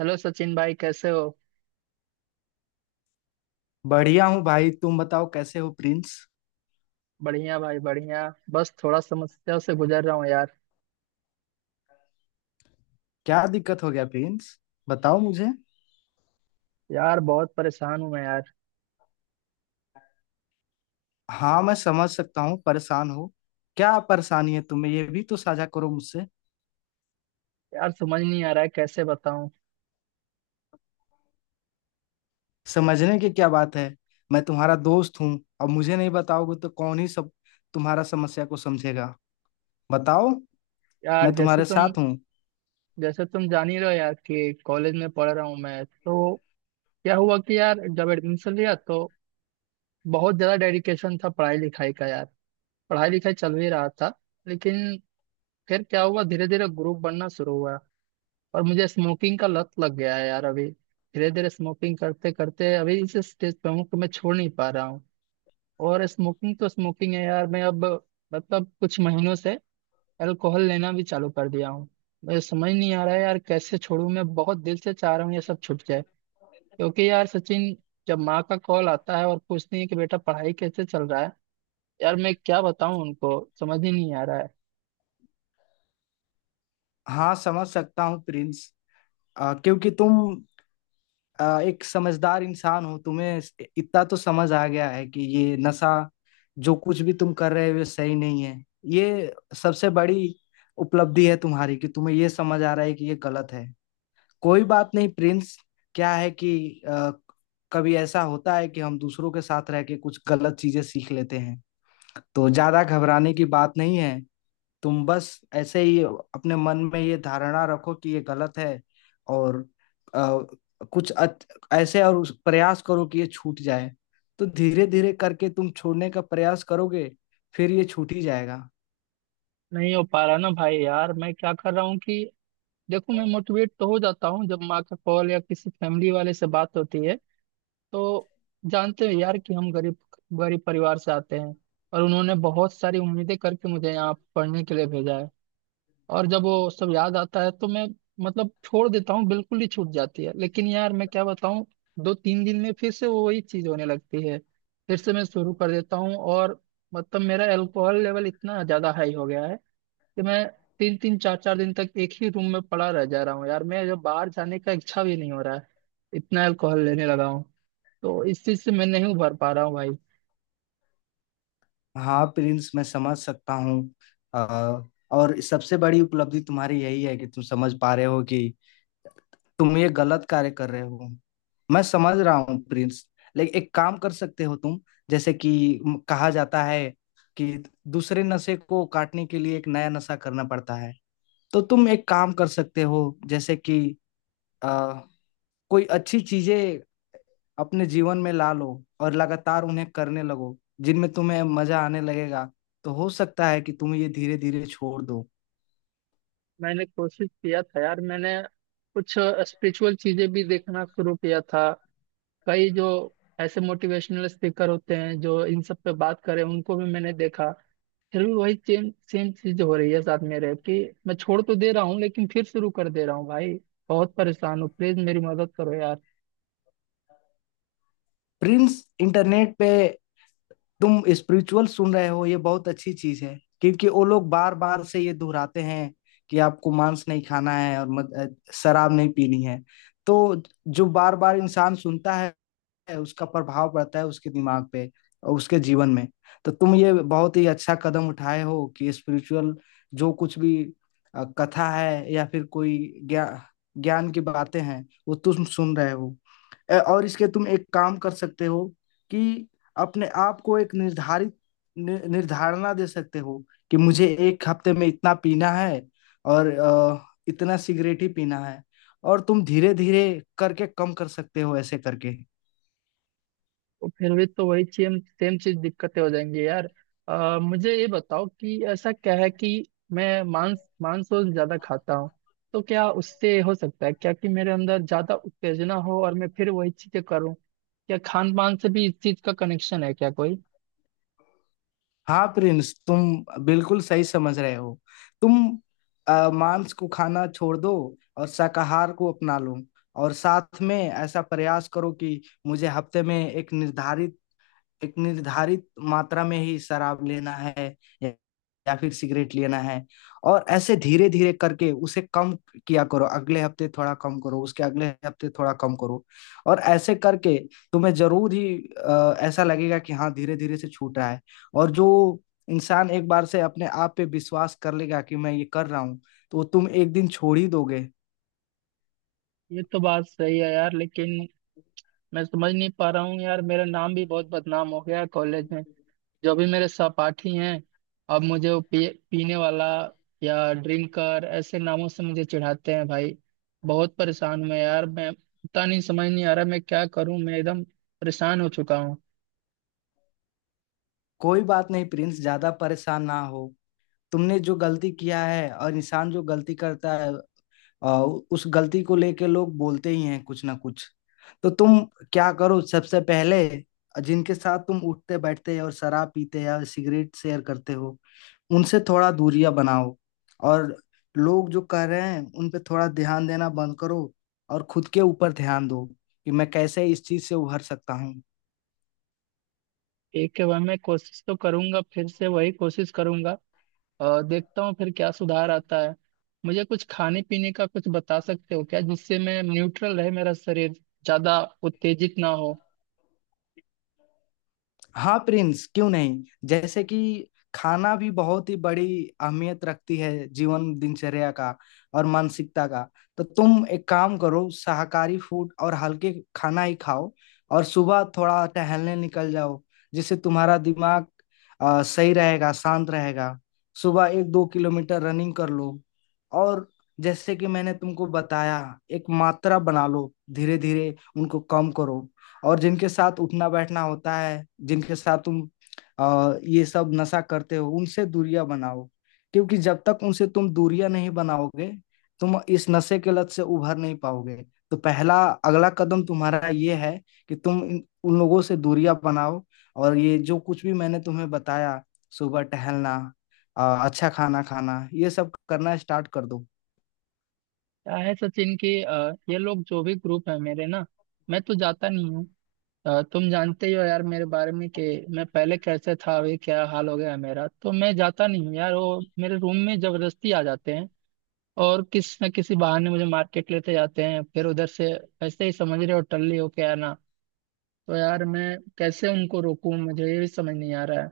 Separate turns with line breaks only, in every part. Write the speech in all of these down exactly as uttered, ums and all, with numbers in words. Hello Sachin भाई, कैसे हो?
बढ़िया हूँ भाई। तुम बताओ कैसे हो प्रिंस?
बढ़िया भाई, बढ़िया। बस थोड़ा समस्या से गुजर रहा हूँ यार।
क्या दिक्कत हो गया प्रिंस? बताओ मुझे।
यार, बहुत परेशान हूँ मैं यार।
हाँ, मैं समझ सकता हूँ परेशान हो। क्या परेशानी है तुम्हें, ये भी तो साझा करो मुझसे।
यार, समझ नहीं आ रहा है कैसे बताऊँ।
समझने की क्या बात है। मैं तुम्हारा दोस्त हूँ। अब मुझे नहीं बताओगे तो कौन ही सब तुम्हारा समस्या को समझेगा। बताओ।
यार,
मैं
जैसे
तुम्हारे
तुम
साथ हूँ।
जैसे तुम जान ही रहो यार कि कॉलेज में पढ़ रहा हूँ मैं तो। क्या हुआ कि यार, जब एडमिशन लिया तो बहुत ज़्यादा डेडिकेशन था पढ़ाई लिखाई का यार। पढ़ाई लिखाई चल भी रहा था, लेकिन फिर क्या हुआ, धीरे धीरे ग्रुप बनना शुरू हुआ। और मुझे स्मोकिंग का लत लग गया है यार अभी। धीरे धीरे स्मोकिंग करते करते अभी इस स्टेज पे हूँ कि मैं छोड़ नहीं पा रहा हूँ। और स्मोकिंग तो स्मोकिंग है यार, मैं अब मतलब कुछ महीनों से अल्कोहल लेना भी चालू कर दिया हूँ। मुझे समझ नहीं आ रहा है यार, कैसे छोड़ूं। मैं बहुत दिल से चाह रहा हूँ ये सब छूट जाए। क्योंकि यार सचिन, जब माँ का कॉल आता है और पूछती है कि बेटा पढ़ाई कैसे चल रहा है, यार मैं क्या बताऊं उनको, समझ ही नहीं आ रहा है।
हाँ, समझ सकता हूँ प्रिंस। आ, क्योंकि तुम अ, एक समझदार इंसान हो। तुम्हें इतना तो समझ आ गया है कि ये नशा जो कुछ भी तुम कर रहे हो ये सही नहीं है। ये सबसे बड़ी उपलब्धि है तुम्हारी कि तुम्हें ये समझ आ रहा है कि ये गलत है। कोई बात नहीं प्रिंस। क्या है कि अ, कभी ऐसा होता है कि हम दूसरों के साथ रह के कुछ गलत चीजें सीख लेते हैं। तो ज्यादा घबराने की बात नहीं है। तुम बस ऐसे ही अपने मन में ये धारणा रखो कि ये गलत है। और अ, कुछ अच, ऐसे और उस प्रयास करो कि ये छूट जाए। तो धीरे धीरे करके तुम छोड़ने का प्रयास करोगे, फिर ये छूट ही जाएगा।
नहीं हो पा रहा ना भाई, यार मैं क्या कर रहा हूँ कि देखो, मैं मोटिवेट तो हो जाता हूँ जब माँ का कॉल या किसी फैमिली वाले से बात होती है। तो जानते हो यार कि हम गरीब गरीब परिवार से आते हैं, और उन्होंने बहुत सारी उम्मीदें करके मुझे यहाँ पढ़ने के लिए भेजा है। और जब वो सब याद आता है तो मैं मतलब छोड़ देता हूँ, बिल्कुल ही छूट जाती है। लेकिन यार मैं क्या बताऊँ, दो तीन दिन में फिर से वो वही चीज होने लगती है। फिर से मैं शुरू कर देता हूँ। और मतलब मेरा अल्कोहल लेवल इतना ज्यादा हाई हो गया है कि मैं तीन तीन चार चार दिन तक एक ही रूम में पड़ा रह जा रहा हूँ यार। मैं जब बाहर जाने का इच्छा भी नहीं हो रहा है, इतना अल्कोहल लेने लगा हूँ। तो इस चीज से मैं नहीं उभर पा रहा हूँ भाई।
हाँ प्रिंस, मैं समझ सकता हूँ। अ, और सबसे बड़ी उपलब्धि तुम्हारी यही है कि तुम समझ पा रहे हो कि तुम ये गलत कार्य कर रहे हो। मैं समझ रहा हूँ प्रिंस। लेकिन एक काम कर सकते हो तुम। जैसे कि म- कहा जाता है कि दूसरे नशे को काटने के लिए एक नया नशा करना पड़ता है। तो तुम एक काम कर सकते हो, जैसे कि आ, कोई अच्छी चीजें अपने जीवन में ला लो और लगातार उन्हें करने लगो जिनमें तुम्हें मजा आने लगेगा। तो हो सकता है कि तुम ये धीरे धीरे छोड़ दो।
मैंने कोशिश किया था यार, मैंने कुछ स्पिरिचुअल चीजें भी देखना शुरू किया था। कई जो ऐसे मोटिवेशनल स्पीकर होते हैं जो इन सब पे बात करें, उनको भी मैंने देखा। फिर भी वही सेम सेम चीज हो रही है साथ मेरे कि मैं छोड़ तो दे रहा हूँ लेकिन फिर शुरू कर दे रहा हूँ भाई। बहुत परेशान हूँ, प्लीज मेरी मदद करो यार।
प्रिंस, इंटरनेट पे तुम स्पिरिचुअल सुन रहे हो ये बहुत अच्छी चीज है, क्योंकि वो लोग बार बार से ये दोहराते हैं कि आपको मांस नहीं खाना है और मद, अ, शराब नहीं पीनी है। तो जो बार बार इंसान सुनता है है, उसका प्रभाव पड़ता है उसके दिमाग पे और उसके जीवन में। तो तुम ये बहुत ही अच्छा कदम उठाए हो कि स्पिरिचुअल जो कुछ भी अ, कथा है या फिर कोई ज्ञा ज्ञान की बातें हैं वो तुम सुन रहे हो। अ, और इसके तुम एक काम कर सकते हो कि अपने आप को एक निर्धारित नि- निर्धारणा दे सकते हो कि मुझे एक हफ्ते में इतना पीना है और अ, इतना सिगरेट ही पीना है। और तुम धीरे धीरे करके कम कर सकते हो ऐसे करके।
तो फिर भी तो वही सेम सेम चीज दिक्कतें हो जाएंगी यार। अ, मुझे ये बताओ कि ऐसा क्या है कि मैं मांस मांस और ज्यादा खाता हूँ, तो क्या उससे हो सकता है क्या कि मेरे अंदर ज्यादा उत्तेजना हो और मैं फिर वही चीजें करूँ? क्या खान पान से भी इस चीज का कनेक्शन है क्या कोई?
हाँ प्रिंस, तुम बिल्कुल सही समझ रहे हो। तुम अ, मांस को खाना छोड़ दो और शाकाहार को अपना लो। और साथ में ऐसा प्रयास करो कि मुझे हफ्ते में एक निर्धारित एक निर्धारित मात्रा में ही शराब लेना है या या फिर सिगरेट लेना है। और ऐसे धीरे धीरे करके उसे कम किया करो। अगले हफ्ते थोड़ा कम करो, उसके अगले हफ्ते थोड़ा कम करो। और ऐसे करके तुम्हें जरूर ही अ, ऐसा लगेगा कि हाँ, धीरे धीरे से छूट रहा है। और जो इंसान एक बार से अपने आप पे विश्वास कर लेगा कि मैं ये कर रहा हूँ, तो तुम एक दिन छोड़ ही दोगे।
ये तो बात सही है यार, लेकिन मैं समझ नहीं पा रहा हूँ यार। मेरा नाम भी बहुत बदनाम हो गया है कॉलेज में। जो भी मेरे सहपाठी हैं, अब मुझे वो पी, पीने वाला या ड्रिंकर ऐसे नामों से मुझे चिढ़ाते हैं भाई। बहुत परेशान हूँ यार मैं, पता नहीं, समझ नहीं आ रहा मैं क्या करूँ। मैं एकदम परेशान हो चुका हूँ।
कोई बात नहीं प्रिंस, ज्यादा परेशान ना हो। तुमने जो गलती किया है और इंसान जो गलती करता है, आ, उस गलती को लेके लोग बोलते ही हैं कुछ ना कुछ। तो तुम क्या करो सबसे पहले, जिनके साथ तुम उठते बैठते और शराब पीते या सिगरेट शेयर करते हो उनसे थोड़ा दूरियां बनाओ। और लोग जो कर रहे हैं उन पे थोड़ा ध्यान देना बंद करो और खुद के ऊपर ध्यान दो कि मैं कैसे इस चीज से उभर सकता हूँ।
एक के बाद मैं कोशिश तो करूंगा, फिर से वही कोशिश करूंगा और देखता हूँ फिर क्या सुधार आता है। मुझे कुछ खाने पीने का कुछ बता सकते हो क्या, जिससे मैं न्यूट्रल रहे, मेरा शरीर ज्यादा उत्तेजित ना हो?
हाँ प्रिंस, क्यों नहीं। जैसे कि खाना भी बहुत ही बड़ी अहमियत रखती है जीवन दिनचर्या का और मानसिकता का। तो तुम एक काम करो, शाकाहारी फूड और हल्के खाना ही खाओ। और सुबह थोड़ा टहलने निकल जाओ जिससे तुम्हारा दिमाग अ, सही रहेगा, शांत रहेगा। सुबह एक दो किलोमीटर रनिंग कर लो। और जैसे कि मैंने तुमको बताया, एक मात्रा बना लो, धीरे धीरे उनको कम करो। और जिनके साथ उठना बैठना होता है, जिनके साथ तुम आ, ये सब नशा करते हो उनसे दूरियां बनाओ। क्योंकि जब तक उनसे तुम दूरियां नहीं बनाओगे, तुम इस नशे के लत से उभर नहीं पाओगे। तो पहला अगला कदम तुम्हारा ये है कि तुम इन- उन लोगों से दूरियां बनाओ। और ये जो कुछ भी मैंने तुम्हें बताया, सुबह टहलना, आ, अच्छा खाना खाना, ये सब करना स्टार्ट कर दो।
क्या है सचिन की, ये लोग जो भी ग्रुप है मेरे ना, मैं तो जाता नहीं हूँ। अ, तुम जानते ही हो यार मेरे बारे में कि मैं पहले कैसे था, अभी क्या हाल हो गया है मेरा। तो मैं जाता नहीं हूँ यार, वो मेरे रूम में जबरदस्ती आ जाते हैं और किस न किसी बहाने मुझे मार्केट लेते जाते हैं, फिर उधर से ऐसे ही समझ रहे हो, टल्ली हो के आना। तो यार मैं कैसे उनको रोकूं, मुझे ये भी समझ नहीं आ रहा है।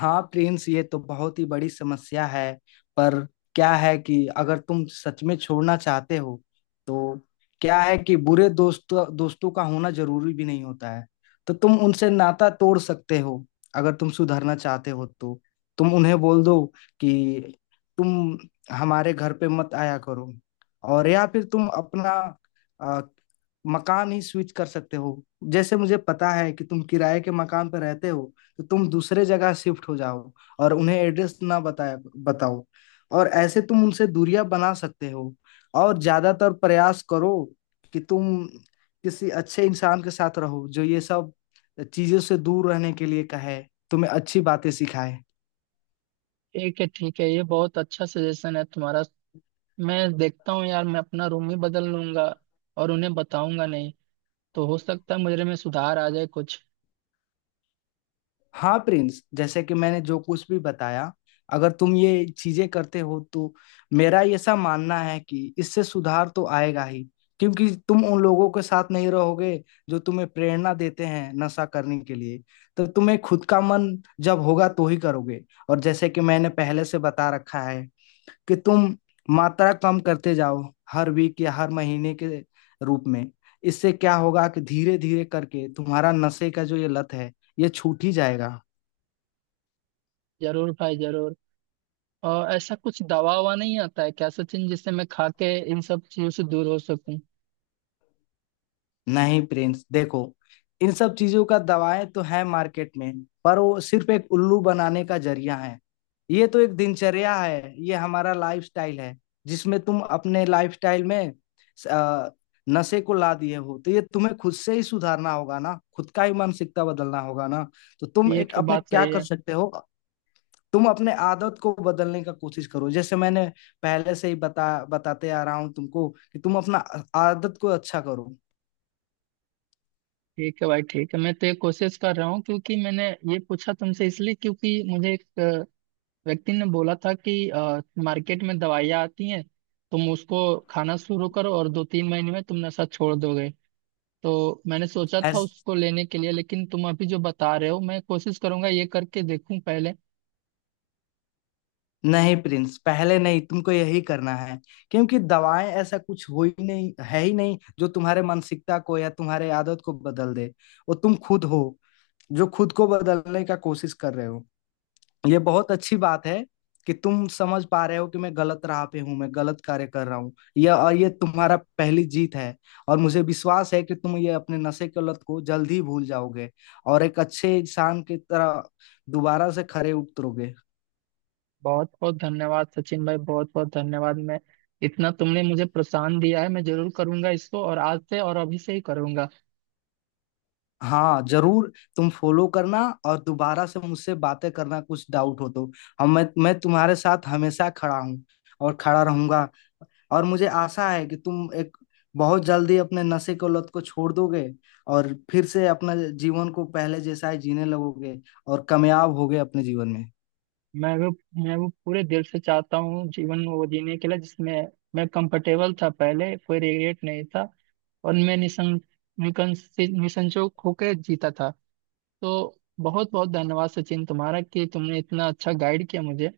हाँ प्रिंस, ये तो बहुत ही बड़ी समस्या है। पर क्या है कि अगर तुम सच में छोड़ना चाहते हो तो क्या है कि बुरे दोस्त दोस्तों का होना जरूरी भी नहीं होता है। तो तुम उनसे नाता तोड़ सकते हो अगर तुम सुधरना चाहते हो तो। तुम उन्हें बोल दो कि तुम हमारे घर पे मत आया करो। और या फिर तुम अपना अ, मकान ही स्विच कर सकते हो। जैसे मुझे पता है कि तुम किराए के मकान पर रहते हो, तो तुम दूसरे जगह शिफ्ट हो जाओ और उन्हें एड्रेस ना बताए बताओ। और ऐसे तुम उनसे दूरियां बना सकते हो। और ज्यादातर प्रयास करो कि तुम किसी अच्छे इंसान के साथ रहो जो ये सब चीजों से दूर रहने के लिए कहे, तुम्हें अच्छी बातें सिखाए।
ठीक है, ठीक है, ये बहुत अच्छा सजेशन है तुम्हारा। मैं देखता हूँ यार, मैं अपना रूम ही बदल लूंगा और उन्हें बताऊंगा नहीं। तो हो सकता है मुझे में सुधार आ जाए कुछ।
हाँ प्रिंस, जैसे कि मैंने जो कुछ भी बताया, अगर तुम ये चीजें करते हो तो मेरा ऐसा मानना है कि इससे सुधार तो आएगा ही, क्योंकि तुम उन लोगों के साथ नहीं रहोगे जो तुम्हें प्रेरणा देते हैं नशा करने के लिए। तो तुम्हें खुद का मन जब होगा तो ही करोगे। और जैसे कि मैंने पहले से बता रखा है कि तुम मात्रा कम करते जाओ हर वीक या हर महीने के रूप में। इससे क्या होगा कि धीरे धीरे करके तुम्हारा नशे का जो ये लत है ये छूट ही जाएगा।
जरूर भाई, जरूर। और ऐसा कुछ दवा ववा नहीं आता है क्या सचिन, जिससे मैं खा के इन सब चीजों से दूर हो सकूं?
नहीं प्रिंस, देखो, इन सब चीजों का दवाएं तो है मार्केट में, पर वो सिर्फ एक उल्लू बनाने का जरिया है। ये तो एक दिनचर्या है, ये हमारा लाइफस्टाइल है जिसमें तुम अपने लाइफस्टाइल में अ, नशे को ला दिए हो। तो ये तुम्हें खुद से ही सुधारना होगा ना, खुद का ही मानसिकता बदलना होगा ना। तो तुम
ये
एक
तो
अपने
बात
क्या
सही
कर
है।
सकते हो, तुम अपने आदत को बदलने का कोशिश करो। जैसे मैंने पहले से ही बता बताते आ रहा हूँ तुमको कि तुम अपना आदत को अच्छा करो।
ठीक है भाई, ठीक है, मैं तो ये कोशिश कर रहा हूँ। क्योंकि मैंने ये पूछा तुमसे इसलिए क्योंकि मुझे एक अ, व्यक्ति ने बोला था कि अ, मार्केट में दवाइयाँ आती हैं, तुम उसको खाना शुरू करो और दो तीन महीने में तुम नशा छोड़ दोगे। तो मैंने सोचा था
ऐस-
उसको लेने के लिए, लेकिन तुम अभी जो बता रहे हो, मैं कोशिश करूंगा ये करके देखूं पहले।
नहीं प्रिंस, पहले नहीं, तुमको यही करना है। क्योंकि दवाएं ऐसा कुछ हो ही नहीं है ही नहीं जो तुम्हारे मानसिकता को या तुम्हारे आदत को बदल दे। वो तुम खुद हो जो खुद को बदलने का कोशिश कर रहे हो। ये बहुत अच्छी बात है कि तुम समझ पा रहे हो कि मैं गलत राह पे हूँ, मैं गलत कार्य कर रहा हूँ। यह और ये तुम्हारा पहली जीत है। और मुझे विश्वास है कि तुम ये अपने नशे की लत को जल्द ही भूल जाओगे और एक अच्छे इंसान की तरह दोबारा से खरे उतरोगे।
बहुत बहुत धन्यवाद सचिन भाई, बहुत बहुत धन्यवाद। मैं, इतना तुमने मुझे प्रोत्साहन दिया है, मैं जरूर करूंगा इसको, और आज से और अभी से ही करूंगा।
हाँ जरूर, तुम फॉलो करना और दोबारा से मुझसे बातें करना कुछ डाउट हो तो। हम मैं मैं तुम्हारे साथ हमेशा खड़ा हूँ और खड़ा रहूंगा। और मुझे आशा है कि तुम एक बहुत जल्दी अपने नशे को लत को छोड़ दोगे और फिर से अपना जीवन को पहले जैसा ही जीने लगोगे और कामयाब होगे अपने जीवन में।
मैं वो मैं वो पूरे दिल से चाहता हूँ जीवन वो जीने के लिए जिसमें मैं कंफर्टेबल था पहले, कोई रिग्रेट नहीं था, और मैं निसं निकंसित निसंकोच होकर जीता था। तो बहुत बहुत धन्यवाद सचिन तुम्हारा, कि तुमने इतना अच्छा गाइड किया मुझे।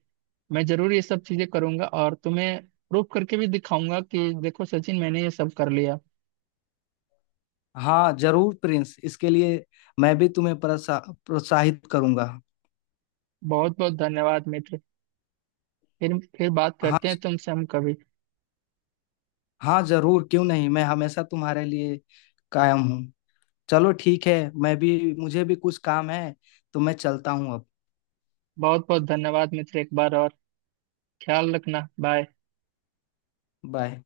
मैं जरूर ये सब चीजें करूंगा और तुम्हें प्रूफ करके भी दिखाऊंगा कि देखो सचिन, मैंने ये सब कर लिया।
हाँ जरूर प्रिंस, इसके लिए मैं भी तुम्हें प्रोत्सा प्रोत्साहित करूंगा।
बहुत बहुत धन्यवाद मित्र, फिर फिर बात करते
हाँ।
हैं तुमसे हम कभी।
हाँ जरूर, क्यों नहीं, मैं हमेशा तुम्हारे लिए कायम हूँ। चलो ठीक है, मैं भी मुझे भी कुछ काम है, तो मैं चलता हूँ अब।
बहुत बहुत धन्यवाद मित्र, एक बार और। ख्याल रखना, बाय।
बाय।